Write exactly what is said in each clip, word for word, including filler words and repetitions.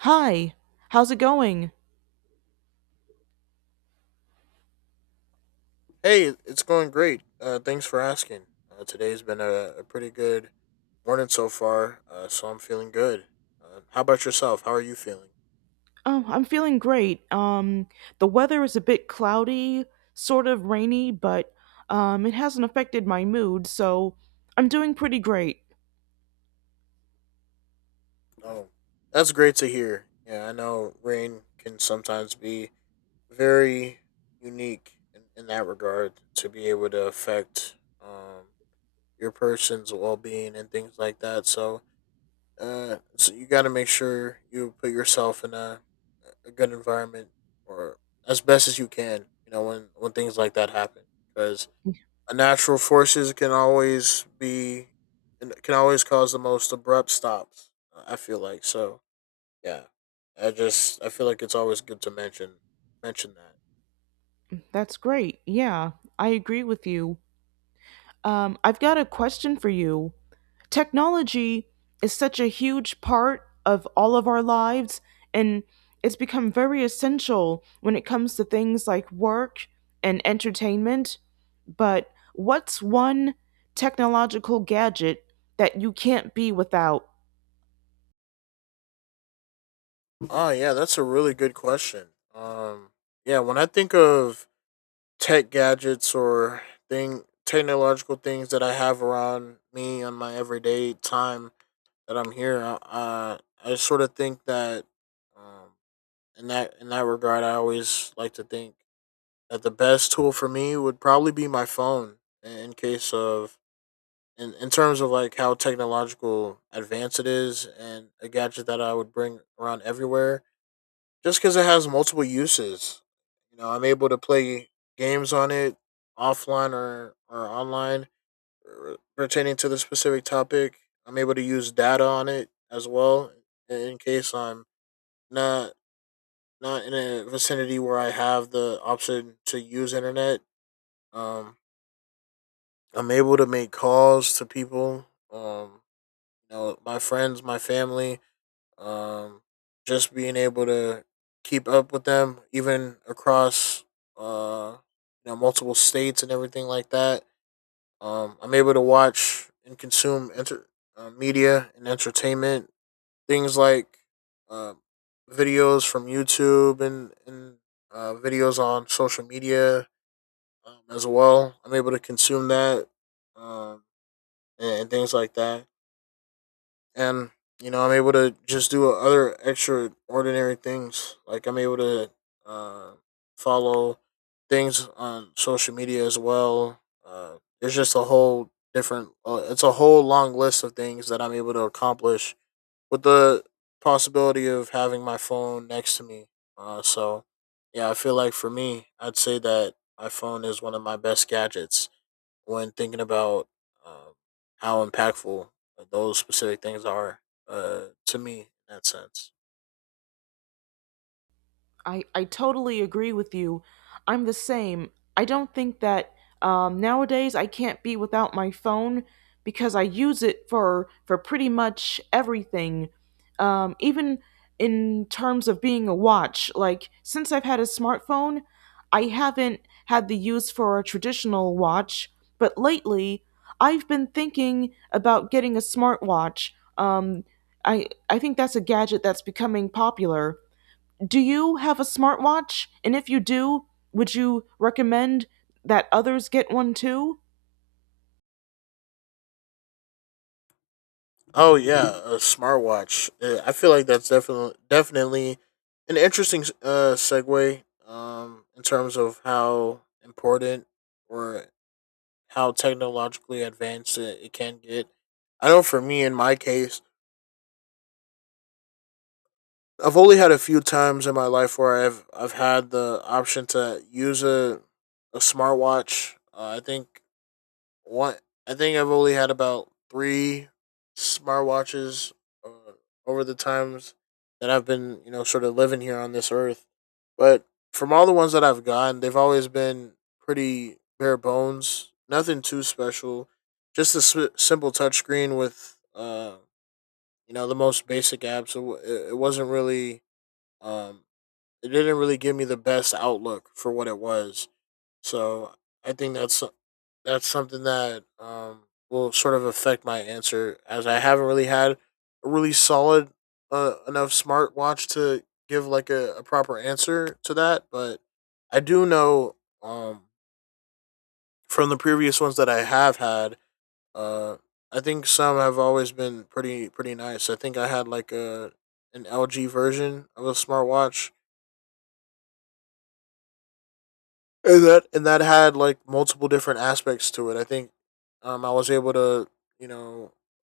Hi, how's it going? Hey, it's going great. Uh, thanks for asking. Uh, today's been a, a pretty good morning so far, uh, so I'm feeling good. Uh, how about yourself? How are you feeling? Oh, I'm feeling great. Um, the weather is a bit cloudy, sort of rainy, but um, it hasn't affected my mood, so I'm doing pretty great. Oh, that's great to hear. Yeah, I know rain can sometimes be very unique in, in that regard to be able to affect um, your person's well being and things like that. So Uh, so you got to make sure you put yourself in a a good environment or as best as you can. You know when when things like that happen because unnatural forces can always be and can always cause the most abrupt stops. I feel like so. Yeah, I just I feel like it's always good to mention mention that. That's great. Yeah, I agree with you. Um, I've got a question for you. Technology is such a huge part of all of our lives, and it's become very essential when it comes to things like work and entertainment. But what's one technological gadget that you can't be without? Oh yeah, that's a really good question. Um, yeah, when I think of tech gadgets or thing technological things that I have around me on my everyday time that I'm here. Uh, I sort of think that um, in that in that regard, I always like to think that the best tool for me would probably be my phone. In, in case of in, in terms of like how technological advanced it is and a gadget that I would bring around everywhere just because it has multiple uses. You know, I'm able to play games on it offline or, or online r- pertaining to the specific topic. I'm able to use data on it as well in in case I'm not not in a vicinity where I have the option to use internet. Um, I'm able to make calls to people. Um, you know, my friends, my family. Um, just being able to keep up with them, even across uh, you know, multiple states and everything like that. Um, I'm able to watch and consume enter- uh, media and entertainment, things like uh, videos from YouTube and and uh, videos on social media um, as well. I'm able to consume that um, and, and things like that and you know I'm able to just do other extraordinary things. Like I'm able to uh, follow things on social media as well. Uh, there's just a whole different. Uh, it's a whole long list of things that I'm able to accomplish with the possibility of having my phone next to me. Uh, so yeah, I feel like for me, I'd say that my phone is one of my best gadgets when thinking about um, how impactful those specific things are uh, to me in that sense. I, I totally agree with you. I'm the same. I don't think that um, nowadays I can't be without my phone because I use it for for pretty much everything. Um, even in terms of being a watch, like since I've had a smartphone, I haven't had the use for a traditional watch. But lately, I've been thinking about getting a smartwatch. Um, I I think that's a gadget that's becoming popular. Do you have a smartwatch? And if you do, would you recommend that others get one too? Oh yeah, a smartwatch. Uh, I feel like that's definitely definitely an interesting uh, segue um, in terms of how important or how technologically advanced it, it can get. I know for me, in my case, I've only had a few times in my life where I've I've had the option to use a a smartwatch. Uh, I think What I think I've only had about three smartwatches uh, over the times that I've been, you know, sort of living here on this earth. But from all the ones that I've gotten, they've always been pretty bare bones, nothing too special, just a sw- simple touchscreen with, uh, you know, the most basic apps. So it, it wasn't really, um, it didn't really give me the best outlook for what it was. So I think that's so- that's something that um will sort of affect my answer as I haven't really had a really solid uh, enough smartwatch to give like a, a proper answer to that, but I do know um from the previous ones that I have had uh I think some have always been pretty pretty nice. I think I had like a an L G version of a smartwatch and that and that had like multiple different aspects to it. I think um, I was able to you know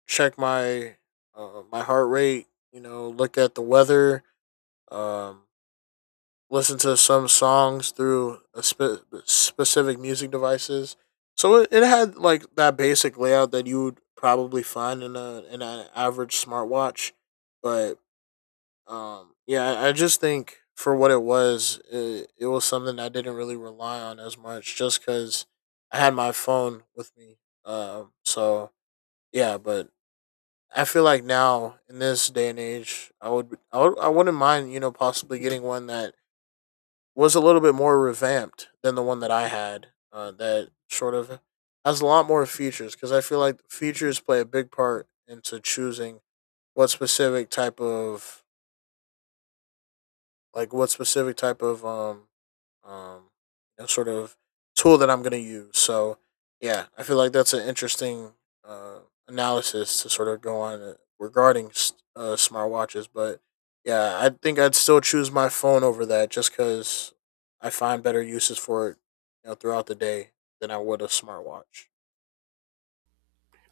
check my uh, my heart rate, you know, look at the weather, um, listen to some songs through a spe- specific music devices. So it, it had like that basic layout that you would probably find in a in an average smartwatch, but um, yeah, I I just think for what it was, it, it was something I didn't really rely on as much, just because I had my phone with me. Um, so yeah, but I feel like now in this day and age, I would, I would, I wouldn't mind, you know, possibly getting one that was a little bit more revamped than the one that I had. Uh, that sort of has a lot more features because I feel like features play a big part into choosing what specific type of like what specific type of um um you know, sort of tool that I'm going to use. So yeah, I feel like that's an interesting uh, analysis to sort of go on uh, regarding uh, smartwatches. But yeah, I think I'd still choose my phone over that just because I find better uses for it, you know, throughout the day than I would a smartwatch.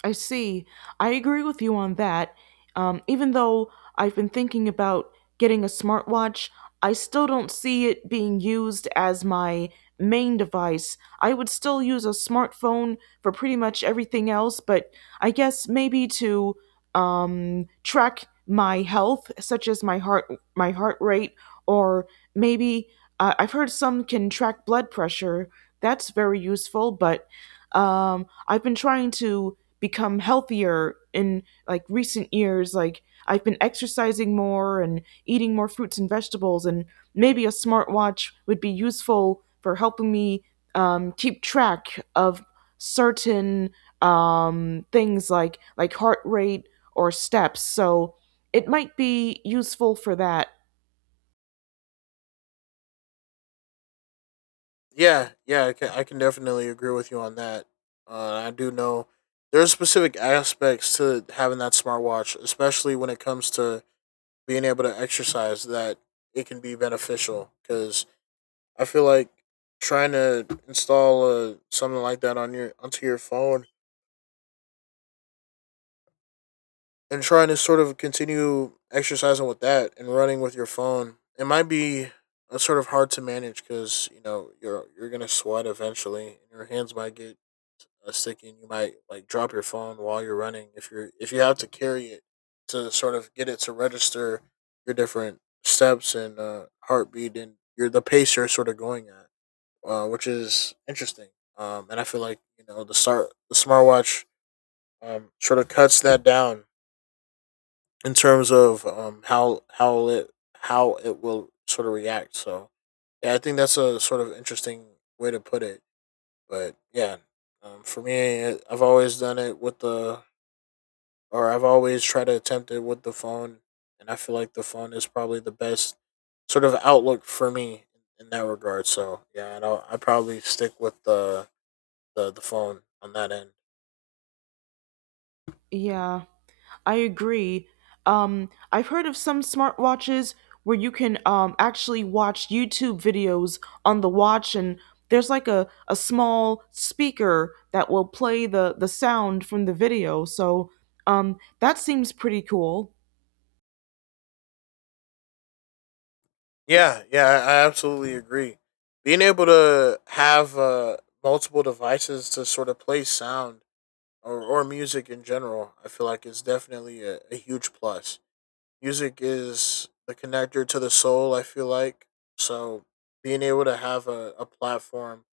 I see. I agree with you on that. Um, even though I've been thinking about getting a smartwatch, I still don't see it being used as my main device. I would still use a smartphone for pretty much everything else, but I guess maybe to um, track my health, such as my heart, my heart rate, or maybe uh, I've heard some can track blood pressure. That's very useful, but um, I've been trying to become healthier in like recent years. Like, I've been exercising more and eating more fruits and vegetables, and maybe a smartwatch would be useful for helping me um, keep track of certain um, things like like heart rate or steps, so it might be useful for that. Yeah, yeah, I can, I can definitely agree with you on that. Uh, I do know there's specific aspects to having that smartwatch, especially when it comes to being able to exercise, that it can be beneficial. Because I feel like trying to install uh, something like that on your onto your phone and trying to sort of continue exercising with that and running with your phone, it might be uh, sort of hard to manage because you know you're you're gonna sweat eventually, and your hands might get uh, sticking. You might like drop your phone while you're running if you're if you have to carry it to sort of get it to register your different steps and uh, heartbeat and your the pace you're sort of going at, uh, which is interesting. Um, and I feel like you know the start the smartwatch um, sort of cuts that down in terms of um, how how it how it will sort of react. So yeah, I think that's a sort of interesting way to put it. But yeah, um, for me, I've always done it with the or I've always tried to attempt it with the phone, and I feel like the phone is probably the best sort of outlook for me in that regard. So yeah, I don't, I probably stick with the, the the phone on that end. Yeah, I agree. Um, I've heard of some smartwatches where you can um, actually watch YouTube videos on the watch, and there's like a, a small speaker that will play the, the sound from the video. So um, that seems pretty cool. Yeah, yeah, I I absolutely agree. Being able to have uh, multiple devices to sort of play sound or, or music in general, I feel like is definitely a, a huge plus. Music is the connector to the soul, I feel like. So being able to have a, a platform,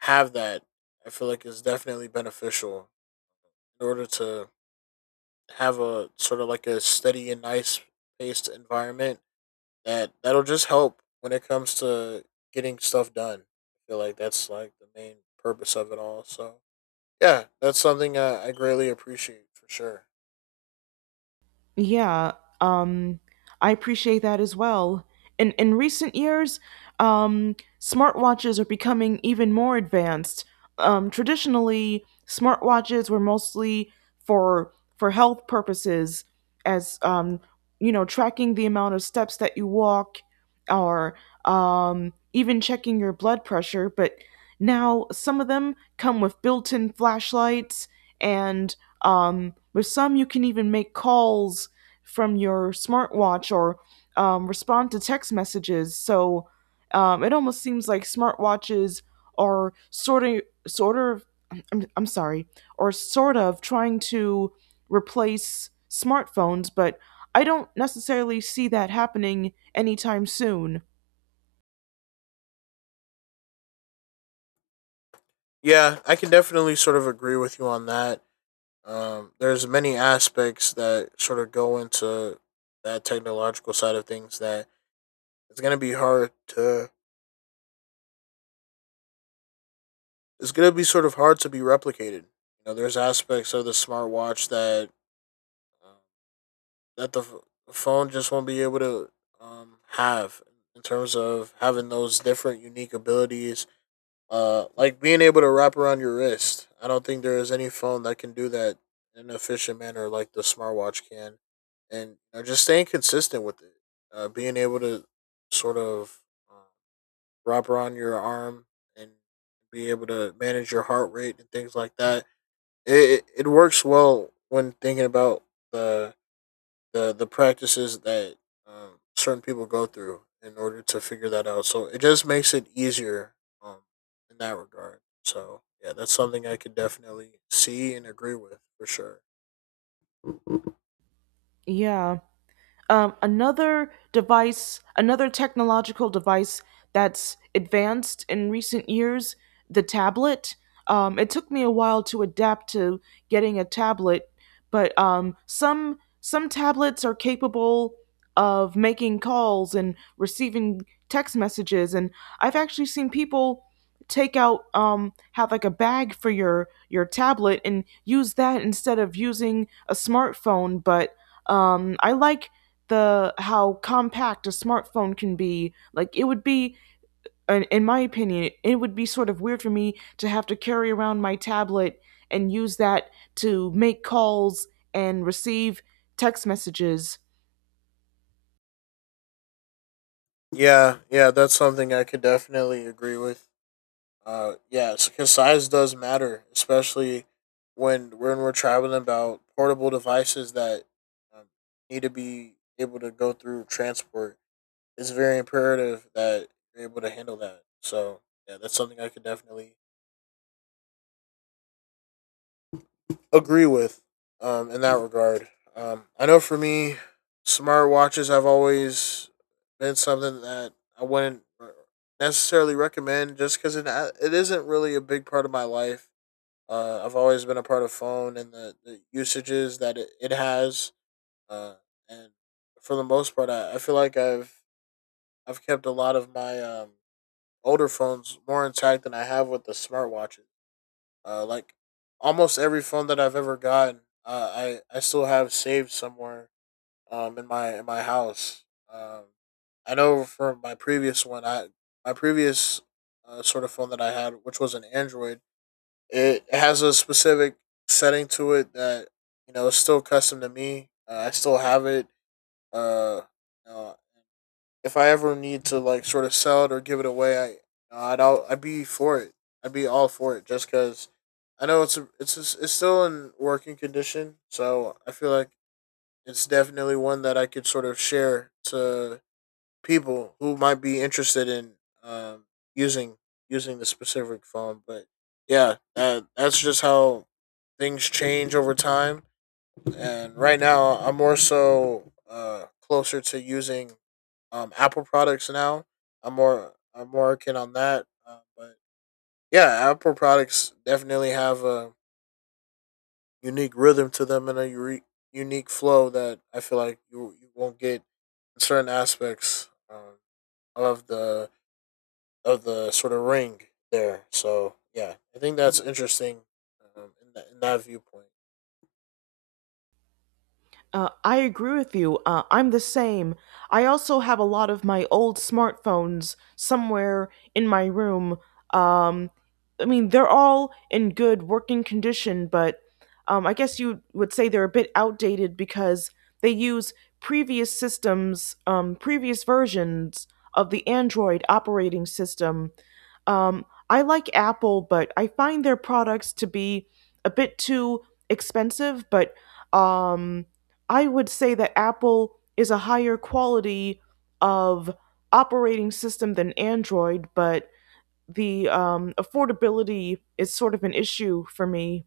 have that, I feel like is definitely beneficial in order to have a sort of like a steady and nice paced environment that that'll just help when it comes to getting stuff done. I feel like that's like the main purpose of it all. So yeah, that's something I, I greatly appreciate for sure. Yeah, um, I appreciate that as well. In in recent years, um, smartwatches are becoming even more advanced. Um, traditionally, smartwatches were mostly for for health purposes, as, um, you know, tracking the amount of steps that you walk, or um, even checking your blood pressure. But now, some of them come with built-in flashlights, and um, with some, you can even make calls from your smartwatch or um, respond to text messages. So um, it almost seems like smartwatches are sort of, sort of, I'm, I'm sorry, or sort of trying to replace smartphones, but I don't necessarily see that happening anytime soon. Yeah, I can definitely sort of agree with you on that. Um, there's many aspects that sort of go into that technological side of things that it's gonna be hard to. It's gonna be sort of hard to be replicated. You know, there's aspects of the smartwatch that uh, that the ph- phone just won't be able to um, have in terms of having those different unique abilities. Uh, like being able to wrap around your wrist. I don't think there is any phone that can do that in an efficient manner like the smartwatch can, and you know, just staying consistent with it. Uh, being able to sort of uh, wrap around your arm and be able to manage your heart rate and things like that. It it, it works well when thinking about the the the practices that um, certain people go through in order to figure that out. So it just makes it easier um, in that regard. So yeah, that's something I could definitely see and agree with for sure. Yeah. Um, another device, another technological device that's advanced in recent years, the tablet. Um, it took me a while to adapt to getting a tablet, but um, some some tablets are capable of making calls and receiving text messages, and I've actually seen people take out, um, have like a bag for your your tablet and use that instead of using a smartphone. But um, I like the how compact a smartphone can be. Like it would be, in, in my opinion, it would be sort of weird for me to have to carry around my tablet and use that to make calls and receive text messages. Yeah, yeah, that's something I could definitely agree with. Uh, yes, because size does matter, especially when when we're traveling about portable devices that um, need to be able to go through transport. It's very imperative that you're able to handle that. So yeah, that's something I could definitely agree with um, in that regard. Um, I know for me, smartwatches have always been something that I wouldn't necessarily recommend just because it, it isn't really a big part of my life. Uh, I've always been a part of phone and the, the usages that it, it has. Uh, and For the most part, I, I feel like I've I've kept a lot of my um, older phones more intact than I have with the smartwatches. Uh, like almost every phone that I've ever gotten, uh, I I still have saved somewhere um in my in my house. Um, I know from my previous one, I my previous uh, sort of phone that I had, which was an Android. It has a specific setting to it that you know is still custom to me. Uh, I still have it. Uh, you know, if I ever need to like sort of sell it or give it away, I I'd all, I'd be for it. I'd be all for it just because I know it's a, it's a, it's still in working condition, so I feel like it's definitely one that I could sort of share to people who might be interested in um, using using the specific phone. But yeah, that, that's just how things change over time, and right now, I'm more so uh, closer to using um, Apple products now. I'm more I'm more working on that. Uh, but yeah, Apple products definitely have a unique rhythm to them and a ure- unique flow that I feel like you you won't get in certain aspects um, of the of the sort of ring there. So yeah, I think that's interesting um, in, that, in that viewpoint. Uh, I agree with you. Uh, I'm the same. I also have a lot of my old smartphones somewhere in my room. Um, I mean, they're all in good working condition, but um, I guess you would say they're a bit outdated because they use previous systems, um, previous versions of the Android operating system. Um, I like Apple, but I find their products to be a bit too expensive, but um I would say that Apple is a higher quality of operating system than Android, but the um, affordability is sort of an issue for me.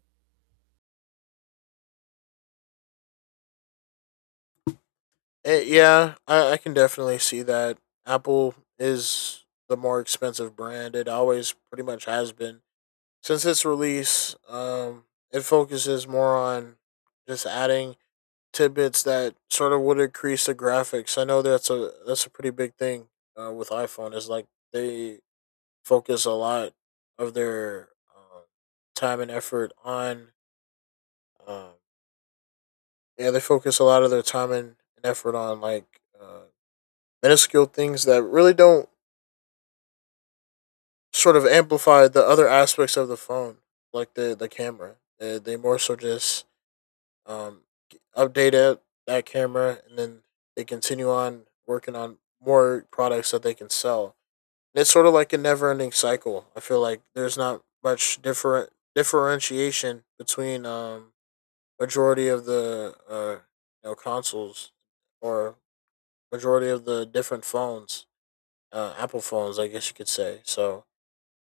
Eh, yeah, I, I can definitely see that. Apple is the more expensive brand. It always pretty much has been. Since its release, um, it focuses more on just adding tidbits that sort of would increase the graphics. I know that's a that's a pretty big thing uh, with iPhone is like they focus a lot of their um, time and effort on um, yeah they focus a lot of their time and, and effort on like uh, minuscule things that really don't sort of amplify the other aspects of the phone, like the the camera. They, they more so just um, update it, that camera, and then they continue on working on more products that they can sell. And it's sort of like a never ending cycle. I feel like there's not much different differentiation between um, majority of the uh, you know, consoles or majority of the different phones, uh, Apple phones, I guess you could say. So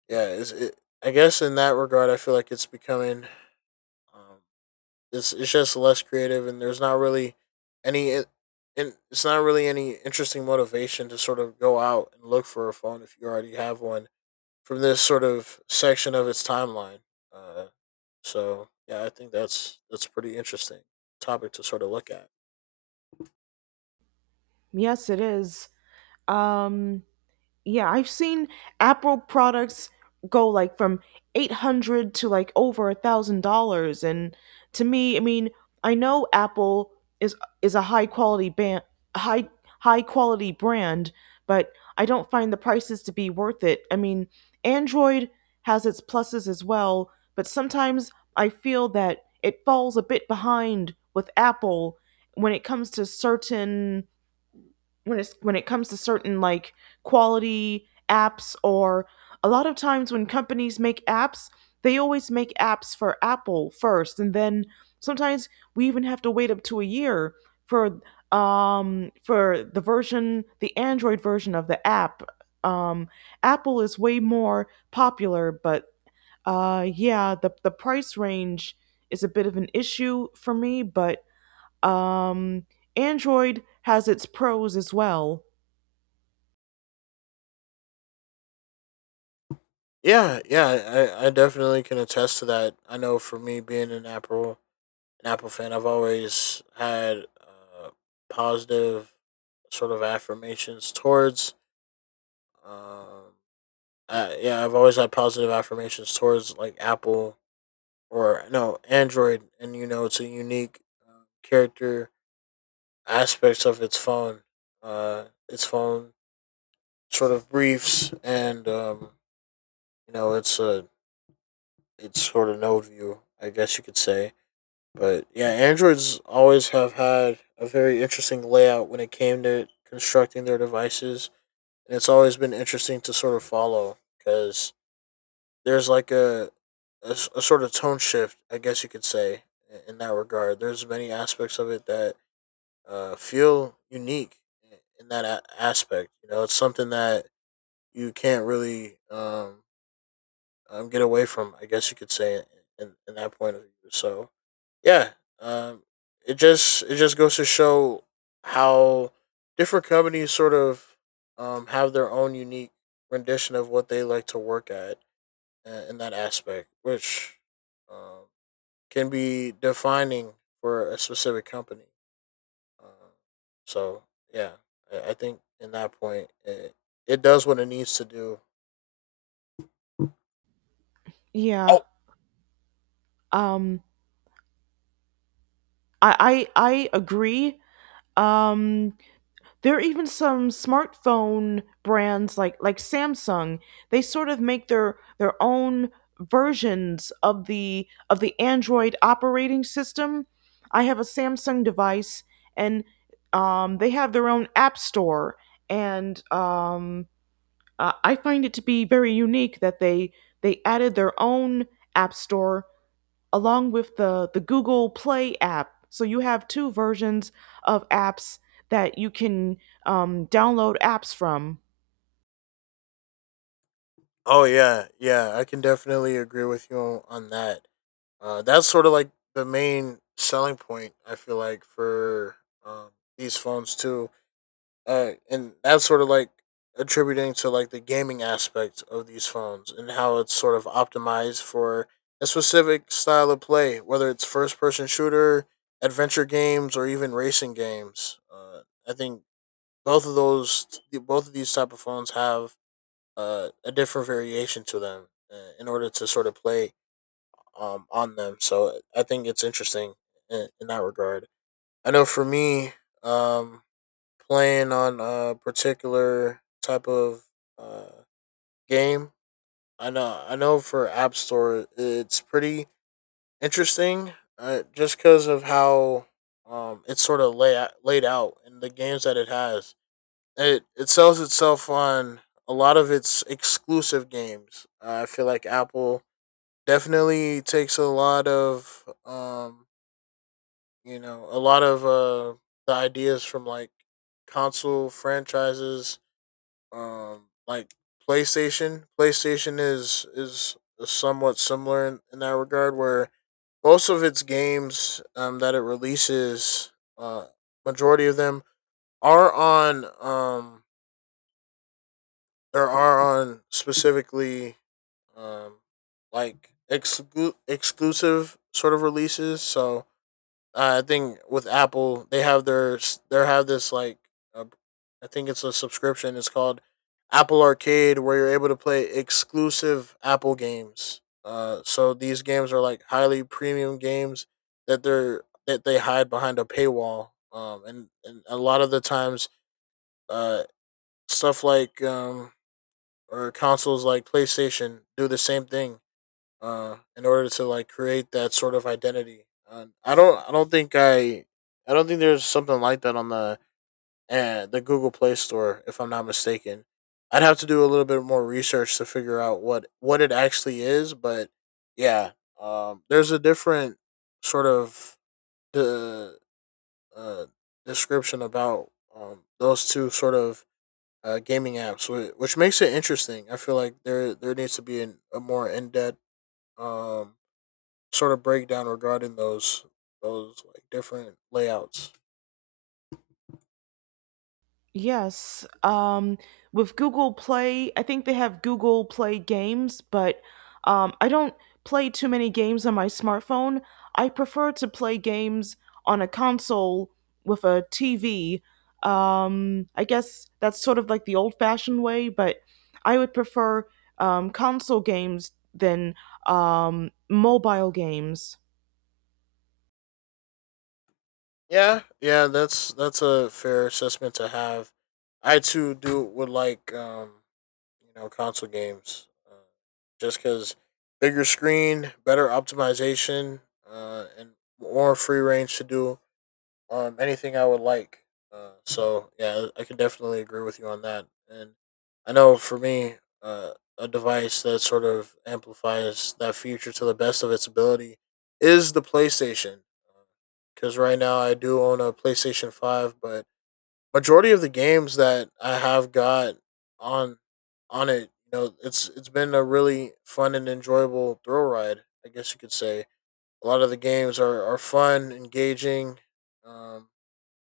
yeah, it's, it, I guess in that regard, I feel like it's becoming um, it's it's just less creative, and there's not really any it, and it's not really any interesting motivation to sort of go out and look for a phone if you already have one from this sort of section of its timeline. Uh, so yeah, I think that's that's a pretty interesting topic to sort of look at. Yes, it is. Um, yeah, I've seen Apple products go like from eight hundred to like over a thousand dollars, and to me, I mean, I know Apple is is a high quality band high high quality brand, but I don't find the prices to be worth it. I mean, Android has its pluses as well, but sometimes I feel that it falls a bit behind with Apple when it comes to certain when it's when it comes to certain like quality apps, or a lot of times when companies make apps, they always make apps for Apple first, and then sometimes we even have to wait up to a year for um for the version, the Android version of the app. Um, Apple is way more popular, but uh yeah, the the price range is a bit of an issue for me, but um Android has its pros as well. Yeah, yeah, I, I definitely can attest to that. I know for me being an Apple an Apple fan, I've always had uh, positive sort of affirmations towards. Um, uh, yeah, I've always had positive affirmations towards like Apple or no Android, and you know it's a unique uh, character aspects of its phone. Uh, its phone sort of briefs, and um, you know it's a it's sort of node view, I guess you could say. But yeah, androids always have had a very interesting layout when it came to constructing their devices, and it's always been interesting to sort of follow because there's like a a a sort of tone shift, I guess you could say, in that regard. There's many aspects of it that uh, feel unique in that a- aspect. You know, it's something that you can't really um, um, get away from, I guess you could say, in, in that point of view. So yeah, um it just it just goes to show how different companies sort of um have their own unique rendition of what they like to work at uh, in that aspect, which um can be defining for a specific company. Uh, so yeah I, I, think in that point it, it does what it needs to do. Yeah. Oh, Um I I I agree. Um there are even some smartphone brands like like Samsung. They sort of make their their own versions of the of the Android operating system. I have a Samsung device, and um they have their own app store, and um uh, I find it to be very unique that they they added their own app store along with the, the Google Play app. So you have two versions of apps that you can um, download apps from. oh yeah, yeah, I can definitely agree with you on, on that. Uh, that's sort of like the main selling point I feel like for um, these phones too, uh, and that's sort of like attributing to like the gaming aspect of these phones and how it's sort of optimized for a specific style of play, whether it's first person shooter, adventure games, or even racing games. Uh, I think both of those, both of these type of phones have uh, a different variation to them uh, in order to sort of play um, on them. So I think it's interesting in, in that regard. I know for me, um, playing on a particular type of uh, game, I know I know for App Store, it's pretty interesting, uh, just because of how um, it's sort of lay laid out and the games that it has. It it sells itself on a lot of its exclusive games. Uh, I feel like Apple definitely takes a lot of um, you know, a lot of uh the ideas from like console franchises, um, like PlayStation. PlayStation is is somewhat similar in, in that regard, where most of its games um that it releases, uh, majority of them are on um there are on specifically um like exclu- exclusive sort of releases. So uh, I think with Apple, they have their they have this like uh, I think it's a subscription. It's called Apple Arcade, where you're able to play exclusive Apple games. Uh, so these games are like highly premium games that they're that they hide behind a paywall. Um, and and a lot of the times, uh, stuff like um or consoles like PlayStation do the same thing uh, in order to like create that sort of identity. Uh, I don't I don't think I I don't think there's something like that on the uh, the Google Play Store, if I'm not mistaken. I'd have to do a little bit more research to figure out what what it actually is, but yeah, um, there's a different sort of the uh, description about um, those two sort of uh, gaming apps, whi- which makes it interesting. I feel like there there needs to be an, a more in depth um, sort of breakdown regarding those those like different layouts. Yes. Um, with Google Play, I think they have Google Play games, but um, I don't play too many games on my smartphone. I prefer to play games on a console with a T V. Um, I guess that's sort of like the old fashioned way, but I would prefer um, console games than um, mobile games. Yeah, yeah, that's that's a fair assessment to have. I too do would like um, you know console games, uh, just because bigger screen, better optimization, uh, and more free range to do um, anything I would like. Uh, so yeah, I could definitely agree with you on that. And I know for me, uh, a device that sort of amplifies that feature to the best of its ability is the PlayStation. Because right now I do own a PlayStation Five, but majority of the games that I have got on on it, you know, it's it's been a really fun and enjoyable thrill ride. I guess you could say a lot of the games are are fun, engaging. Um,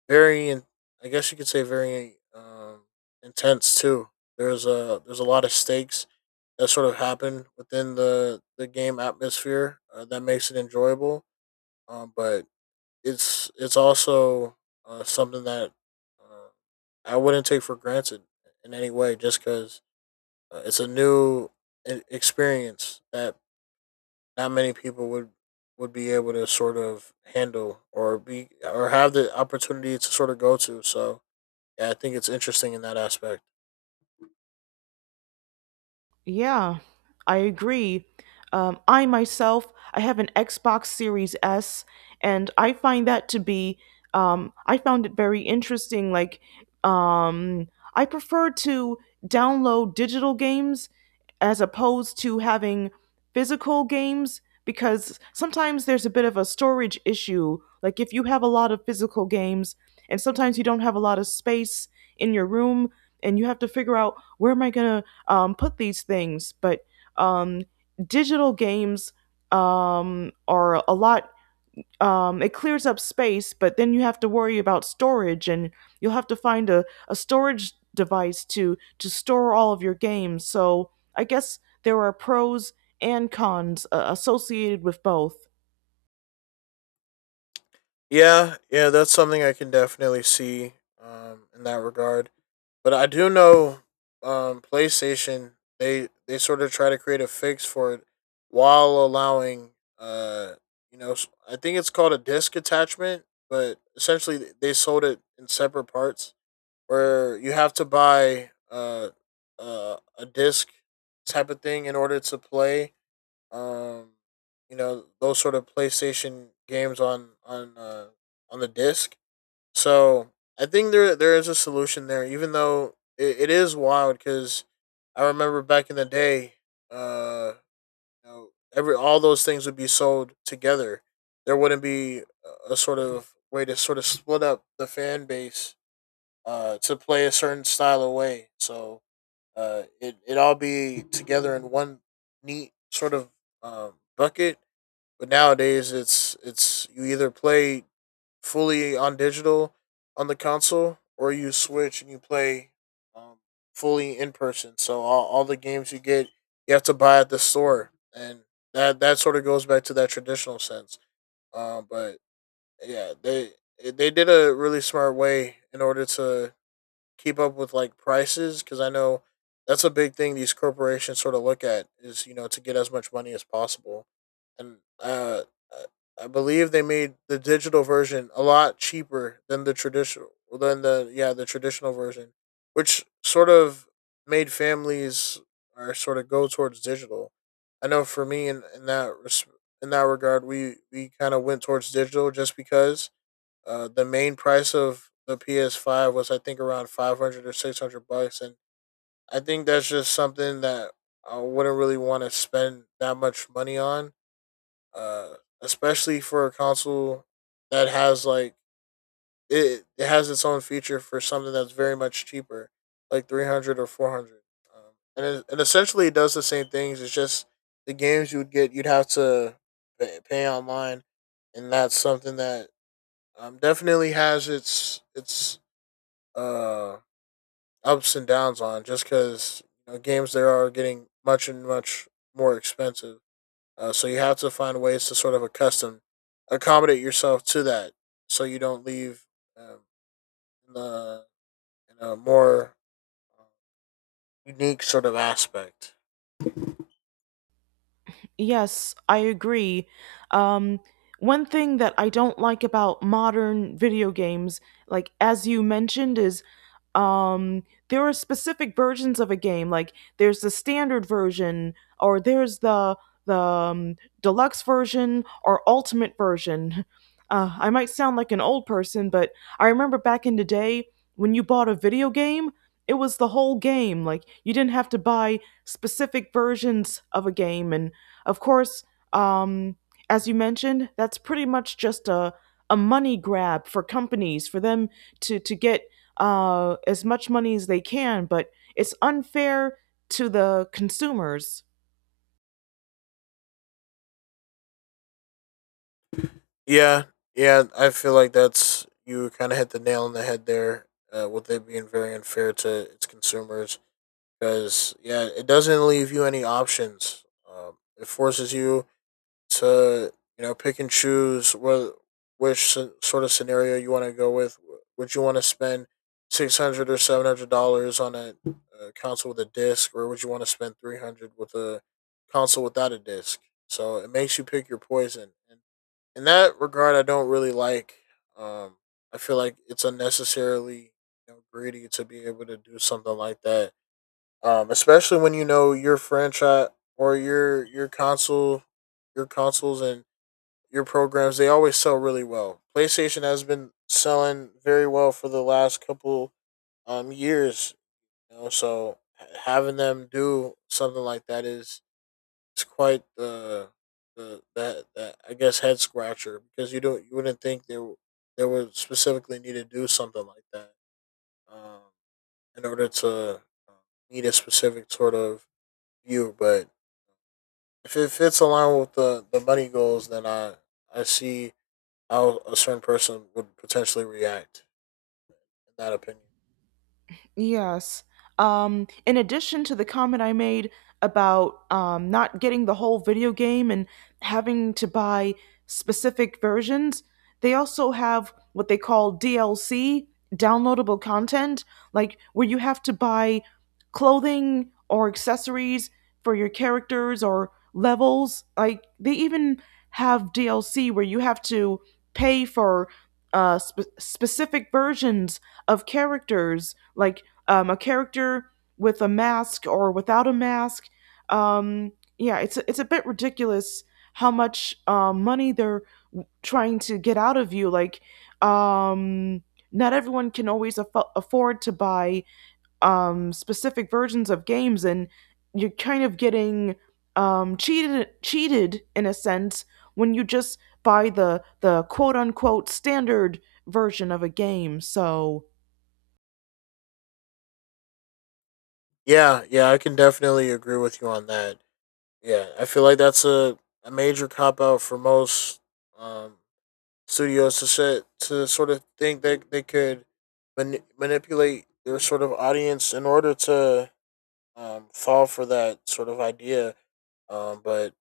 very, in- I guess you could say, very um, intense too. There's a there's a lot of stakes that sort of happen within the the game atmosphere uh, that makes it enjoyable. Um, but it's it's also uh, something that uh, I wouldn't take for granted in any way, just because uh, it's a new e- experience that not many people would would be able to sort of handle or be or have the opportunity to sort of go to. So yeah, I think it's interesting in that aspect. Yeah, I agree. Um, I myself, I have an Xbox Series S, and I find that to be, um, I found it very interesting. Like, um, I prefer to download digital games as opposed to having physical games because sometimes there's a bit of a storage issue. Like, if you have a lot of physical games, and sometimes you don't have a lot of space in your room, and you have to figure out where am I going to um, put these things, but um, digital games um, are a lot. Um, it clears up space, but then you have to worry about storage, and you'll have to find a, a storage device to to store all of your games. So I guess there are pros and cons, uh, associated with both. Yeah, yeah, that's something I can definitely see um, in that regard. But I do know um, PlayStation, they they sort of try to create a fix for it while allowing uh you know s- I think it's called a disc attachment, but essentially th- they sold it in separate parts where you have to buy uh, uh a disc type of thing in order to play um, you know those sort of PlayStation games on on uh, on the disc. So I think there there is a solution there, even though it, it is wild because I remember back in the day, uh, you know, every all those things would be sold together. There wouldn't be a a sort of way to sort of split up the fan base uh, to play a certain style of way. So uh, it it all be together in one neat sort of um, bucket, but nowadays, it's it's you either play fully on digital on the console, or you switch and you play um, fully in person. So all, all the games you get, you have to buy at the store, and that that sort of goes back to that traditional sense. Um, but yeah, they they did a really smart way in order to keep up with like prices because I know that's a big thing these corporations sort of look at is, you know, to get as much money as possible, and uh, I- believe they made the digital version a lot cheaper than the traditional than the yeah the traditional version, which sort of made families or sort of go towards digital. I know for me in, in that res- in that regard we we kind of went towards digital just because uh, the main price of the P S five was, I think, around five hundred or six hundred bucks, and I think that's just something that I wouldn't really want to spend that much money on, uh especially for a console that has like it, it has its own feature for something that's very much cheaper, like three hundred or four hundred. Um, and it, and essentially it does the same things. It's just the games you would get, you'd have to pay, pay online, and that's something that um, definitely has its its uh, ups and downs, on just because, you know, games there are getting much and much more expensive. Uh, so you have to find ways to sort of accustom accommodate yourself to that, so you don't leave um, in, the, in a more uh, unique sort of aspect. Yes, I agree. Um, one thing that I don't like about modern video games, like as you mentioned, is um, there are specific versions of a game. Like there's the standard version, or there's the the um, deluxe version, or ultimate version. Uh, I might sound like an old person, but I remember back in the day when you bought a video game, it was the whole game. Like you didn't have to buy specific versions of a game. And of course, um, as you mentioned, that's pretty much just a, a money grab for companies for them to, to get, uh, as much money as they can, but it's unfair to the consumers. Yeah, yeah, I feel like that's, you kind of hit the nail on the head there, uh, with it being very unfair to its consumers, because, yeah, it doesn't leave you any options. Um, it forces you to, you know, pick and choose what which sort of scenario you want to go with. Would you want to spend six hundred dollars or seven hundred dollars on a, a console with a disc, or would you want to spend three hundred dollars with a console without a disc? So it makes you pick your poison, and in that regard, I don't really like. Um, I feel like it's unnecessarily, you know, greedy to be able to do something like that, um, especially when, you know, your franchise or your your console, your consoles and your programs, they always sell really well. PlayStation has been selling very well for the last couple um, years. You know, so having them do something like that is, it's quite the the that, that I guess head scratcher, because you don't you wouldn't think they w- they would specifically need to do something like that um, in order to uh, meet a specific sort of view. But if it fits along with the the money goals, then I I see how a certain person would potentially react in that opinion. Yes. Um, in addition to the comment I made about um, not getting the whole video game and having to buy specific versions, they also have what they call D L C, downloadable content, like where you have to buy clothing or accessories for your characters or levels. Like they even have D L C where you have to pay for, uh, spe- specific versions of characters like, um, a character with a mask or without a mask. Um, yeah, it's it's a bit ridiculous how much, um, money they're trying to get out of you. Like, um, not everyone can always affo- afford to buy, um, specific versions of games, and you're kind of getting, um, cheated cheated in a sense when you just buy the the quote unquote standard version of a game. So Yeah, yeah, I can definitely agree with you on that. Yeah, I feel like that's a, a major cop out for most um, studios to set to sort of think that they could mani- manipulate their sort of audience in order to um, fall for that sort of idea. Um, but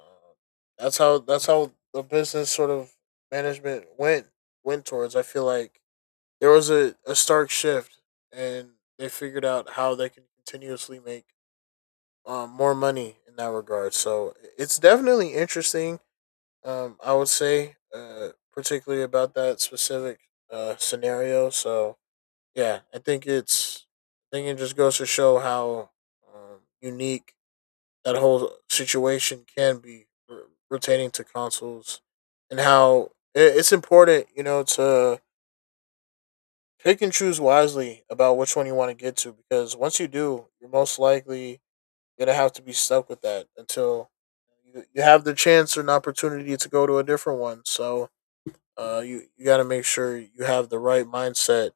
Uh, That's how that's how the business sort of management went went towards. I feel like there was a, a stark shift, and they figured out how they can continuously make um, more money in that regard. So it's definitely interesting. Um, I would say, uh, particularly about that specific uh, scenario. So yeah, I think it's I think it just goes to show how um, unique that whole situation can be, re- pertaining to consoles, and how i- it's important, you know, to pick and choose wisely about which one you want to get to, because once you do, you're most likely going to have to be stuck with that until you, you have the chance or an opportunity to go to a different one. So, uh, you, you got to make sure you have the right mindset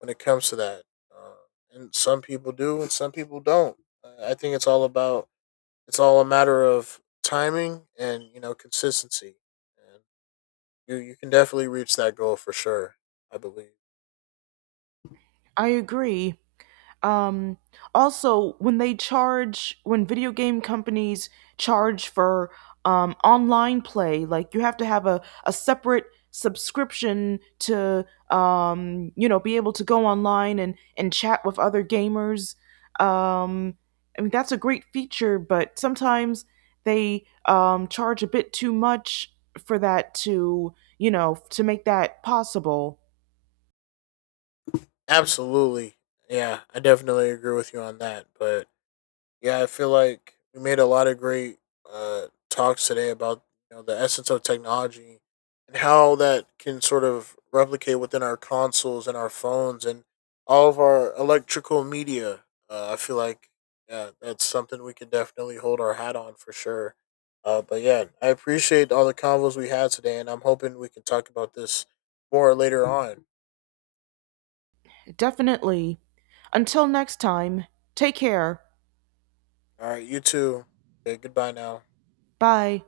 when it comes to that. Uh, and some people do and some people don't. Uh, I think it's all about, it's all a matter of timing and, you know, consistency. And you you can definitely reach that goal for sure, I believe. I agree. Um, also, when they charge, when video game companies charge for, um, online play, like you have to have a, a separate subscription to, um, you know, be able to go online and, and chat with other gamers. Um, I mean, that's a great feature, but sometimes they, um, charge a bit too much for that to, you know, to make that possible. Absolutely. Yeah, I definitely agree with you on that. But yeah, I feel like we made a lot of great uh, talks today about, you know, the essence of technology and how that can sort of replicate within our consoles and our phones and all of our electrical media. Uh, I feel like, yeah, that's something we can definitely hold our hat on for sure. Uh, but yeah, I appreciate all the convos we had today, and I'm hoping we can talk about this more later on. Definitely. Until next time, take care. All right, you too. Okay, goodbye now. Bye.